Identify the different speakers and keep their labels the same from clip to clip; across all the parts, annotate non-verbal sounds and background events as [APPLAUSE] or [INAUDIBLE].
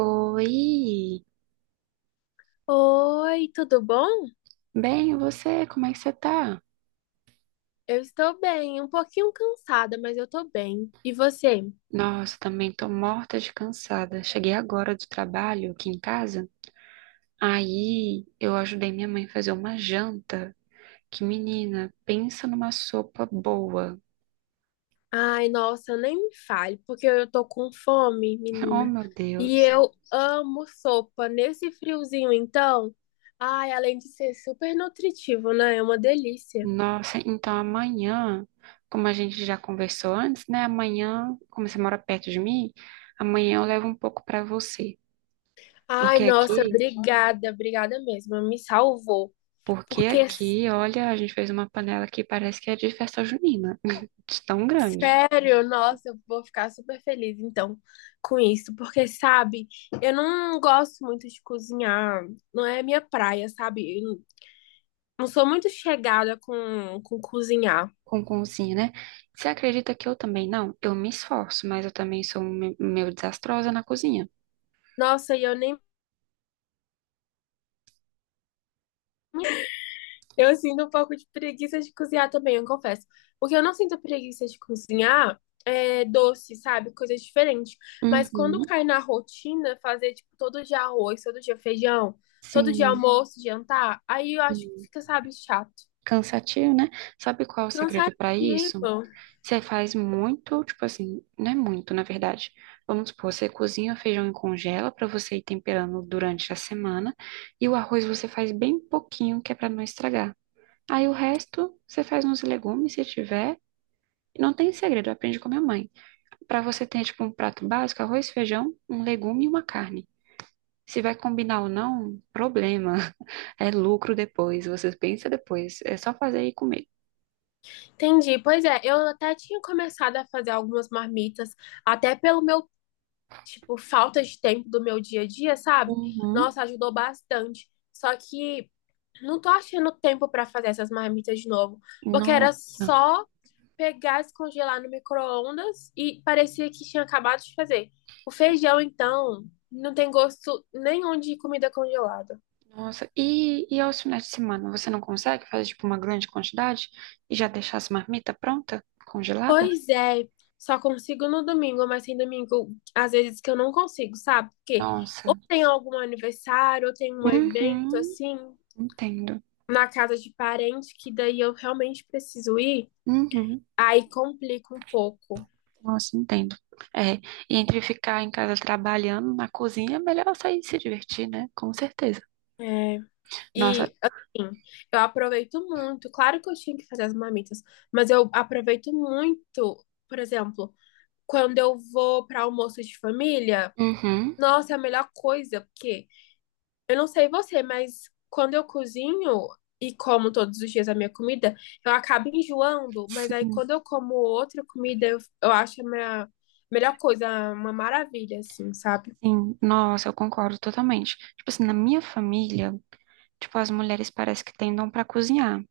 Speaker 1: Oi,
Speaker 2: Oi, tudo bom?
Speaker 1: bem, e você, como é que você tá?
Speaker 2: Eu estou bem, um pouquinho cansada, mas eu tô bem. E você?
Speaker 1: Nossa, também tô morta de cansada. Cheguei agora do trabalho aqui em casa, aí eu ajudei minha mãe a fazer uma janta. Que menina, pensa numa sopa boa.
Speaker 2: Ai, nossa, nem me fale, porque eu tô com fome,
Speaker 1: [LAUGHS] Oh,
Speaker 2: menina.
Speaker 1: meu
Speaker 2: E
Speaker 1: Deus.
Speaker 2: eu amo sopa nesse friozinho, então. Ai, além de ser super nutritivo, né? É uma delícia.
Speaker 1: Nossa, então amanhã, como a gente já conversou antes, né? Amanhã, como você mora perto de mim, amanhã eu levo um pouco pra você.
Speaker 2: Ai,
Speaker 1: Porque
Speaker 2: nossa,
Speaker 1: aqui
Speaker 2: obrigada, obrigada mesmo. Me salvou.
Speaker 1: Porque
Speaker 2: Porque
Speaker 1: aqui, olha, a gente fez uma panela que parece que é de festa junina, [LAUGHS] de tão grande,
Speaker 2: sério? Nossa, eu vou ficar super feliz então com isso, porque sabe, eu não gosto muito de cozinhar, não é minha praia, sabe? Eu não sou muito chegada com cozinhar.
Speaker 1: com concinha, né? Você acredita que eu também não? Eu me esforço, mas eu também sou um meio desastrosa na cozinha.
Speaker 2: Nossa, e eu nem eu sinto um pouco de preguiça de cozinhar também, eu confesso. O que eu não sinto preguiça de cozinhar é doce, sabe? Coisas diferentes. Mas quando
Speaker 1: Uhum,
Speaker 2: cai na rotina, fazer, tipo, todo dia arroz, todo dia feijão, todo dia
Speaker 1: sim,
Speaker 2: almoço, jantar, aí eu acho que
Speaker 1: sim.
Speaker 2: fica, sabe, chato.
Speaker 1: Cansativo, né? Sabe qual é o segredo para isso?
Speaker 2: Cansativo.
Speaker 1: Você faz muito, tipo assim, não é muito, na verdade. Vamos supor, você cozinha o feijão e congela para você ir temperando durante a semana, e o arroz você faz bem pouquinho, que é para não estragar. Aí o resto, você faz uns legumes, se tiver. E não tem segredo, aprende com a minha mãe. Pra você ter, tipo, um prato básico, arroz, feijão, um legume e uma carne. Se vai combinar ou não, problema. [LAUGHS] É lucro depois, você pensa depois. É só fazer e comer.
Speaker 2: Entendi. Pois é, eu até tinha começado a fazer algumas marmitas, até pelo meu, tipo, falta de tempo do meu dia a dia, sabe?
Speaker 1: Uhum.
Speaker 2: Nossa, ajudou bastante. Só que não tô achando tempo pra fazer essas marmitas de novo, porque era
Speaker 1: Nossa.
Speaker 2: só pegar, descongelar no micro-ondas e parecia que tinha acabado de fazer. O feijão, então, não tem gosto nenhum de comida congelada.
Speaker 1: Nossa, e aos finais de semana, você não consegue fazer, tipo, uma grande quantidade e já deixar as marmitas pronta, congelada?
Speaker 2: Pois é, só consigo no domingo, mas tem domingo, às vezes que eu não consigo, sabe? Porque ou
Speaker 1: Nossa.
Speaker 2: tem algum aniversário, ou tem um evento
Speaker 1: Uhum,
Speaker 2: assim,
Speaker 1: entendo.
Speaker 2: na casa de parente, que daí eu realmente preciso ir,
Speaker 1: Uhum.
Speaker 2: aí complica um pouco.
Speaker 1: Nossa, entendo. É, e entre ficar em casa trabalhando na cozinha, é melhor sair e se divertir, né? Com certeza.
Speaker 2: É.
Speaker 1: Nossa,
Speaker 2: E assim, eu aproveito muito, claro que eu tinha que fazer as marmitas, mas eu aproveito muito, por exemplo, quando eu vou para almoço de família,
Speaker 1: uhum,
Speaker 2: nossa, é a melhor coisa, porque. Eu não sei você, mas quando eu cozinho e como todos os dias a minha comida, eu acabo enjoando, mas aí
Speaker 1: sim,
Speaker 2: quando eu como outra comida, eu acho a minha melhor coisa, uma maravilha, assim, sabe?
Speaker 1: sim, nossa, eu concordo totalmente. Tipo assim, na minha família, tipo, as mulheres parece que têm dom pra cozinhar.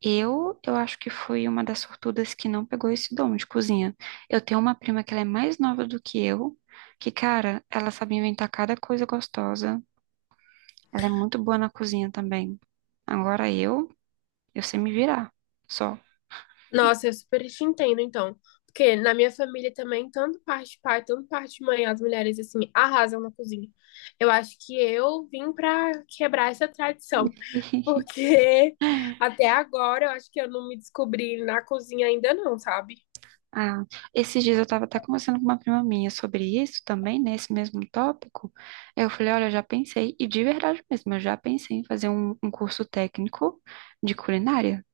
Speaker 1: Eu acho que fui uma das sortudas que não pegou esse dom de cozinha. Eu tenho uma prima que ela é mais nova do que eu, que, cara, ela sabe inventar cada coisa gostosa. Ela é muito boa na cozinha também. Agora eu sei me virar. Só.
Speaker 2: Nossa, eu super te entendo, então. Porque na minha família também, tanto parte de pai, tanto parte de mãe, as mulheres, assim, arrasam na cozinha. Eu acho que eu vim pra quebrar essa tradição.
Speaker 1: [LAUGHS]
Speaker 2: Porque [LAUGHS] até agora eu acho que eu não me descobri na cozinha ainda não, sabe?
Speaker 1: Ah, esses dias eu estava até conversando com uma prima minha sobre isso também, nesse mesmo tópico. Eu falei, olha, eu já pensei, e de verdade mesmo, eu já pensei em fazer um curso técnico de culinária.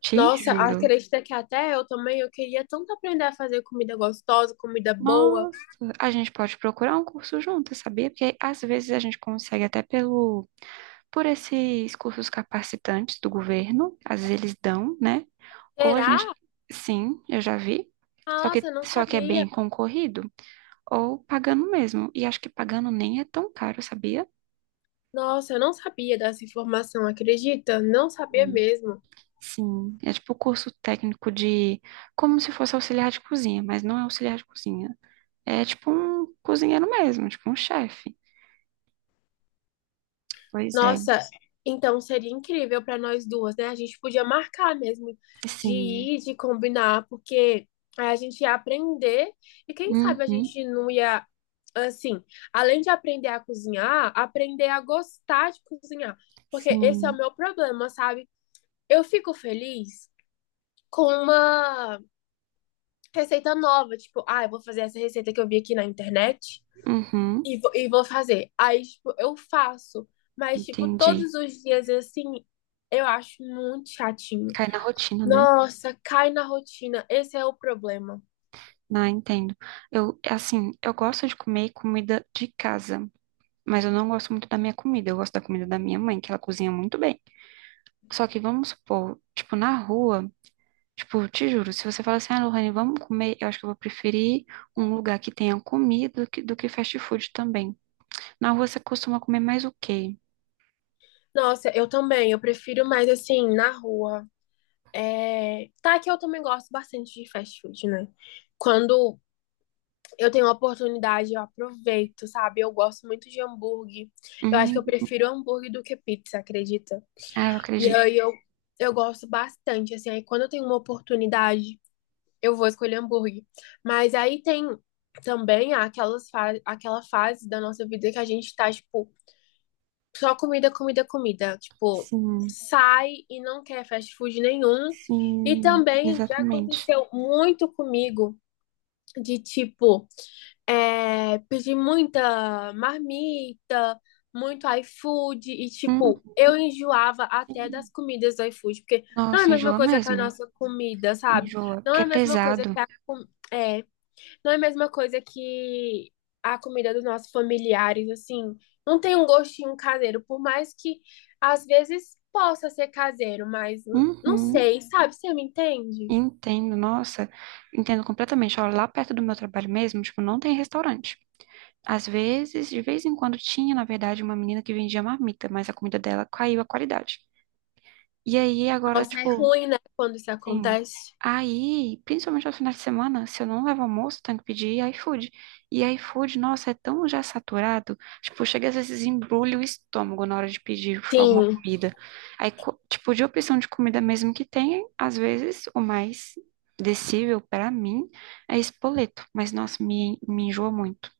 Speaker 1: Te
Speaker 2: Nossa,
Speaker 1: juro.
Speaker 2: acredita que até eu também, eu queria tanto aprender a fazer comida gostosa, comida boa.
Speaker 1: Nossa, a gente pode procurar um curso junto, sabia? Porque às vezes a gente consegue até pelo, por esses cursos capacitantes do governo, às vezes eles dão, né? Ou a
Speaker 2: Será?
Speaker 1: gente, sim, eu já vi, só
Speaker 2: Ah, nossa,
Speaker 1: que,
Speaker 2: eu não
Speaker 1: só que é bem
Speaker 2: sabia.
Speaker 1: concorrido. Ou pagando mesmo. E acho que pagando nem é tão caro, sabia?
Speaker 2: Nossa, eu não sabia dessa informação, acredita? Não sabia
Speaker 1: Hum.
Speaker 2: mesmo.
Speaker 1: Sim, é tipo curso técnico de como se fosse auxiliar de cozinha, mas não é auxiliar de cozinha. É tipo um cozinheiro mesmo, tipo um chefe. Pois é.
Speaker 2: Nossa, então seria incrível para nós duas, né? A gente podia marcar mesmo de
Speaker 1: Sim.
Speaker 2: ir, de combinar, porque a gente ia aprender e quem sabe a
Speaker 1: Uhum.
Speaker 2: gente não ia, assim, além de aprender a cozinhar, aprender a gostar de cozinhar. Porque esse é o
Speaker 1: Sim.
Speaker 2: meu problema, sabe? Eu fico feliz com uma receita nova, tipo, ah, eu vou fazer essa receita que eu vi aqui na internet
Speaker 1: Uhum.
Speaker 2: e vou fazer. Aí, tipo, eu faço, mas, tipo,
Speaker 1: Entendi.
Speaker 2: todos os dias assim, eu acho muito chatinho.
Speaker 1: Cai na rotina, né?
Speaker 2: Nossa, cai na rotina, esse é o problema.
Speaker 1: Não, entendo. Eu, assim, eu gosto de comer comida de casa, mas eu não gosto muito da minha comida. Eu gosto da comida da minha mãe, que ela cozinha muito bem. Só que vamos supor, tipo, na rua. Tipo, te juro, se você falar assim, ah, Lohane, vamos comer, eu acho que eu vou preferir um lugar que tenha comida do que fast food também. Na rua você costuma comer mais o quê?
Speaker 2: Nossa, eu também, eu prefiro mais assim, na rua. Tá que eu também gosto bastante de fast food, né? Quando eu tenho a oportunidade, eu aproveito, sabe? Eu gosto muito de hambúrguer. Eu acho que eu
Speaker 1: Hum,
Speaker 2: prefiro hambúrguer do que pizza, acredita?
Speaker 1: ah, eu
Speaker 2: E
Speaker 1: acredito.
Speaker 2: aí eu gosto bastante, assim. Aí quando eu tenho uma oportunidade, eu vou escolher hambúrguer. Mas aí tem também aquela fase da nossa vida que a gente tá, tipo, só comida, comida, comida. Tipo,
Speaker 1: Sim,
Speaker 2: sai e não quer fast food nenhum. E
Speaker 1: sim,
Speaker 2: também já
Speaker 1: exatamente.
Speaker 2: aconteceu muito comigo de tipo é, pedir muita marmita, muito iFood, e
Speaker 1: Hum,
Speaker 2: tipo, eu enjoava até das
Speaker 1: sim.
Speaker 2: comidas do iFood, porque não é a
Speaker 1: Nossa,
Speaker 2: mesma
Speaker 1: enjoa
Speaker 2: coisa que a
Speaker 1: mesmo.
Speaker 2: nossa comida, sabe?
Speaker 1: Enjoa,
Speaker 2: Não
Speaker 1: porque
Speaker 2: é
Speaker 1: é
Speaker 2: a mesma coisa
Speaker 1: pesado.
Speaker 2: é, não é a mesma coisa que a comida dos nossos familiares, assim, não tem um gostinho caseiro, por mais que às vezes possa ser caseiro, mas não
Speaker 1: Uhum,
Speaker 2: sei, sabe? Você me entende?
Speaker 1: entendo, nossa, entendo completamente. Olha, lá perto do meu trabalho mesmo, tipo, não tem restaurante. Às vezes, de vez em quando tinha, na verdade, uma menina que vendia marmita, mas a comida dela caiu a qualidade. E aí agora,
Speaker 2: Nossa, é
Speaker 1: tipo,
Speaker 2: ruim, né, quando isso
Speaker 1: sim.
Speaker 2: acontece?
Speaker 1: Aí, principalmente aos finais de semana, se eu não levo almoço, tenho que pedir iFood. E iFood, nossa, é tão já saturado. Tipo, chega às vezes embrulha o estômago na hora de pedir tipo, alguma
Speaker 2: Sim.
Speaker 1: comida. Tipo, de opção de comida mesmo que tem, às vezes o mais decível pra mim é espoleto. Mas, nossa, me enjoa muito.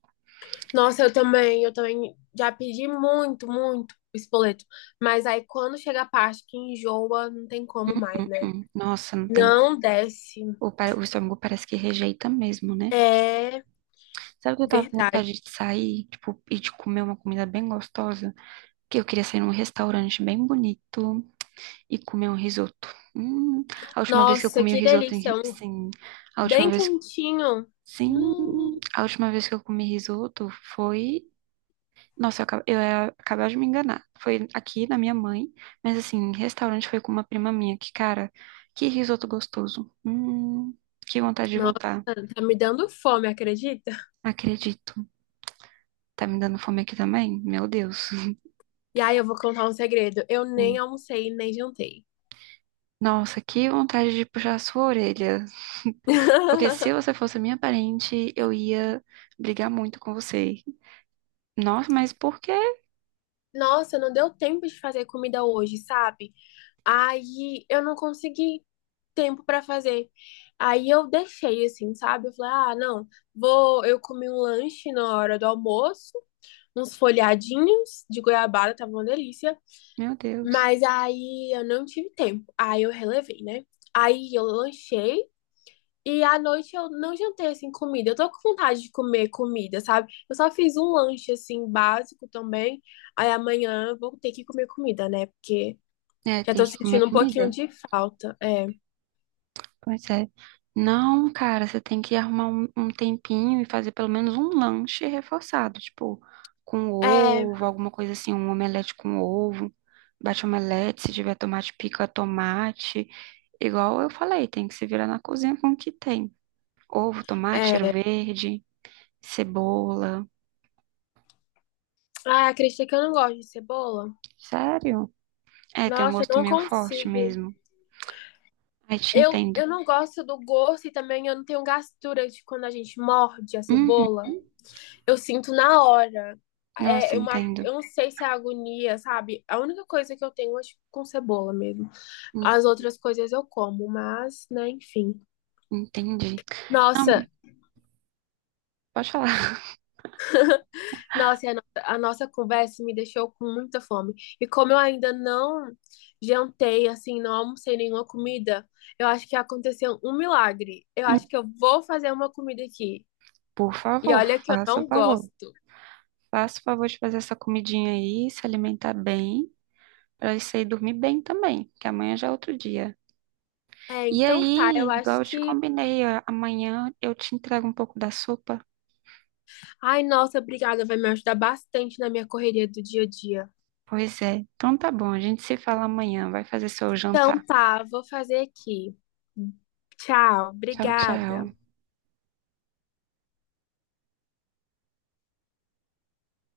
Speaker 2: Nossa, eu também já pedi muito, muito espoleto. Mas aí quando chega a parte que enjoa, não tem como
Speaker 1: Hum,
Speaker 2: mais,
Speaker 1: hum.
Speaker 2: né?
Speaker 1: Hum. Nossa, não tem.
Speaker 2: Não desce.
Speaker 1: O, o estômago parece que rejeita mesmo, né?
Speaker 2: É
Speaker 1: Sabe que eu tava com
Speaker 2: verdade.
Speaker 1: vontade de sair, tipo, e de comer uma comida bem gostosa? Que eu queria sair num restaurante bem bonito e comer um risoto. Hum, a última vez que eu
Speaker 2: Nossa,
Speaker 1: comi o
Speaker 2: que
Speaker 1: risoto,
Speaker 2: delícia. Um
Speaker 1: sim, a última
Speaker 2: bem
Speaker 1: vez,
Speaker 2: quentinho.
Speaker 1: sim,
Speaker 2: Hum,
Speaker 1: a última vez que eu comi risoto foi, nossa, eu ia acabar de me enganar. Foi aqui na minha mãe, mas assim, restaurante foi com uma prima minha, que cara, que risoto gostoso. Que vontade de
Speaker 2: nossa,
Speaker 1: voltar.
Speaker 2: tá me dando fome, acredita?
Speaker 1: Acredito. Tá me dando fome aqui também? Meu Deus.
Speaker 2: E aí eu vou contar um segredo. Eu
Speaker 1: Hum.
Speaker 2: nem almocei, nem jantei.
Speaker 1: Nossa, que vontade de puxar a sua orelha. [LAUGHS] Porque se
Speaker 2: [LAUGHS]
Speaker 1: você fosse minha parente, eu ia brigar muito com você. Nossa, mas por quê?
Speaker 2: Nossa, não deu tempo de fazer comida hoje, sabe? Aí eu não consegui tempo pra fazer. Aí eu deixei assim, sabe? Eu falei: "Ah, não, vou, eu comi um lanche na hora do almoço, uns folhadinhos de goiabada, tava uma delícia,
Speaker 1: Meu Deus.
Speaker 2: mas aí eu não tive tempo. Aí eu relevei, né? Aí eu lanchei e à noite eu não jantei assim comida. Eu tô com vontade de comer comida, sabe? Eu só fiz um lanche assim básico também. Aí amanhã eu vou ter que comer comida, né? Porque
Speaker 1: É,
Speaker 2: já
Speaker 1: tem
Speaker 2: tô
Speaker 1: que comer
Speaker 2: sentindo um pouquinho
Speaker 1: comida.
Speaker 2: de falta. É.
Speaker 1: Pois é. Não, cara, você tem que arrumar um tempinho e fazer pelo menos um lanche reforçado, tipo, com
Speaker 2: É,
Speaker 1: ovo, alguma coisa assim, um omelete com ovo, bate omelete, se tiver tomate, pica tomate. Igual eu falei, tem que se virar na cozinha com o que tem. Ovo, tomate, cheiro
Speaker 2: é.
Speaker 1: verde, cebola.
Speaker 2: Ah, acredita que eu não gosto de cebola?
Speaker 1: Sério? É, tem um
Speaker 2: Nossa, eu
Speaker 1: gosto
Speaker 2: não
Speaker 1: meio forte
Speaker 2: consigo.
Speaker 1: mesmo. Aí te
Speaker 2: Eu,
Speaker 1: entendo.
Speaker 2: eu não gosto do gosto e também eu não tenho gastura de quando a gente morde a
Speaker 1: Uhum.
Speaker 2: cebola. Eu sinto na hora.
Speaker 1: Nossa,
Speaker 2: É uma,
Speaker 1: entendo.
Speaker 2: eu não sei se é agonia, sabe? A única coisa que eu tenho é tipo, com cebola mesmo.
Speaker 1: Hum,
Speaker 2: As outras coisas eu como, mas, né, enfim.
Speaker 1: Entendi. Não,
Speaker 2: Nossa,
Speaker 1: pode falar.
Speaker 2: Nossa, e a, no- a nossa conversa me deixou com muita fome. E como eu ainda não jantei, assim, não almocei nenhuma comida, eu acho que aconteceu um milagre. Eu acho que eu vou fazer uma comida aqui.
Speaker 1: Por
Speaker 2: E
Speaker 1: favor,
Speaker 2: olha que eu
Speaker 1: faça o
Speaker 2: não
Speaker 1: favor.
Speaker 2: gosto.
Speaker 1: Faça o favor de fazer essa comidinha aí, se alimentar bem, para isso aí dormir bem também, que amanhã já é outro dia.
Speaker 2: É,
Speaker 1: E
Speaker 2: então tá,
Speaker 1: aí,
Speaker 2: eu acho
Speaker 1: igual eu te
Speaker 2: que.
Speaker 1: combinei, ó, amanhã eu te entrego um pouco da sopa.
Speaker 2: Ai, nossa, obrigada, vai me ajudar bastante na minha correria do dia a dia.
Speaker 1: Pois é. Então tá bom, a gente se fala amanhã. Vai fazer seu jantar.
Speaker 2: Então tá, vou fazer aqui. Tchau,
Speaker 1: Tchau,
Speaker 2: obrigada.
Speaker 1: tchau.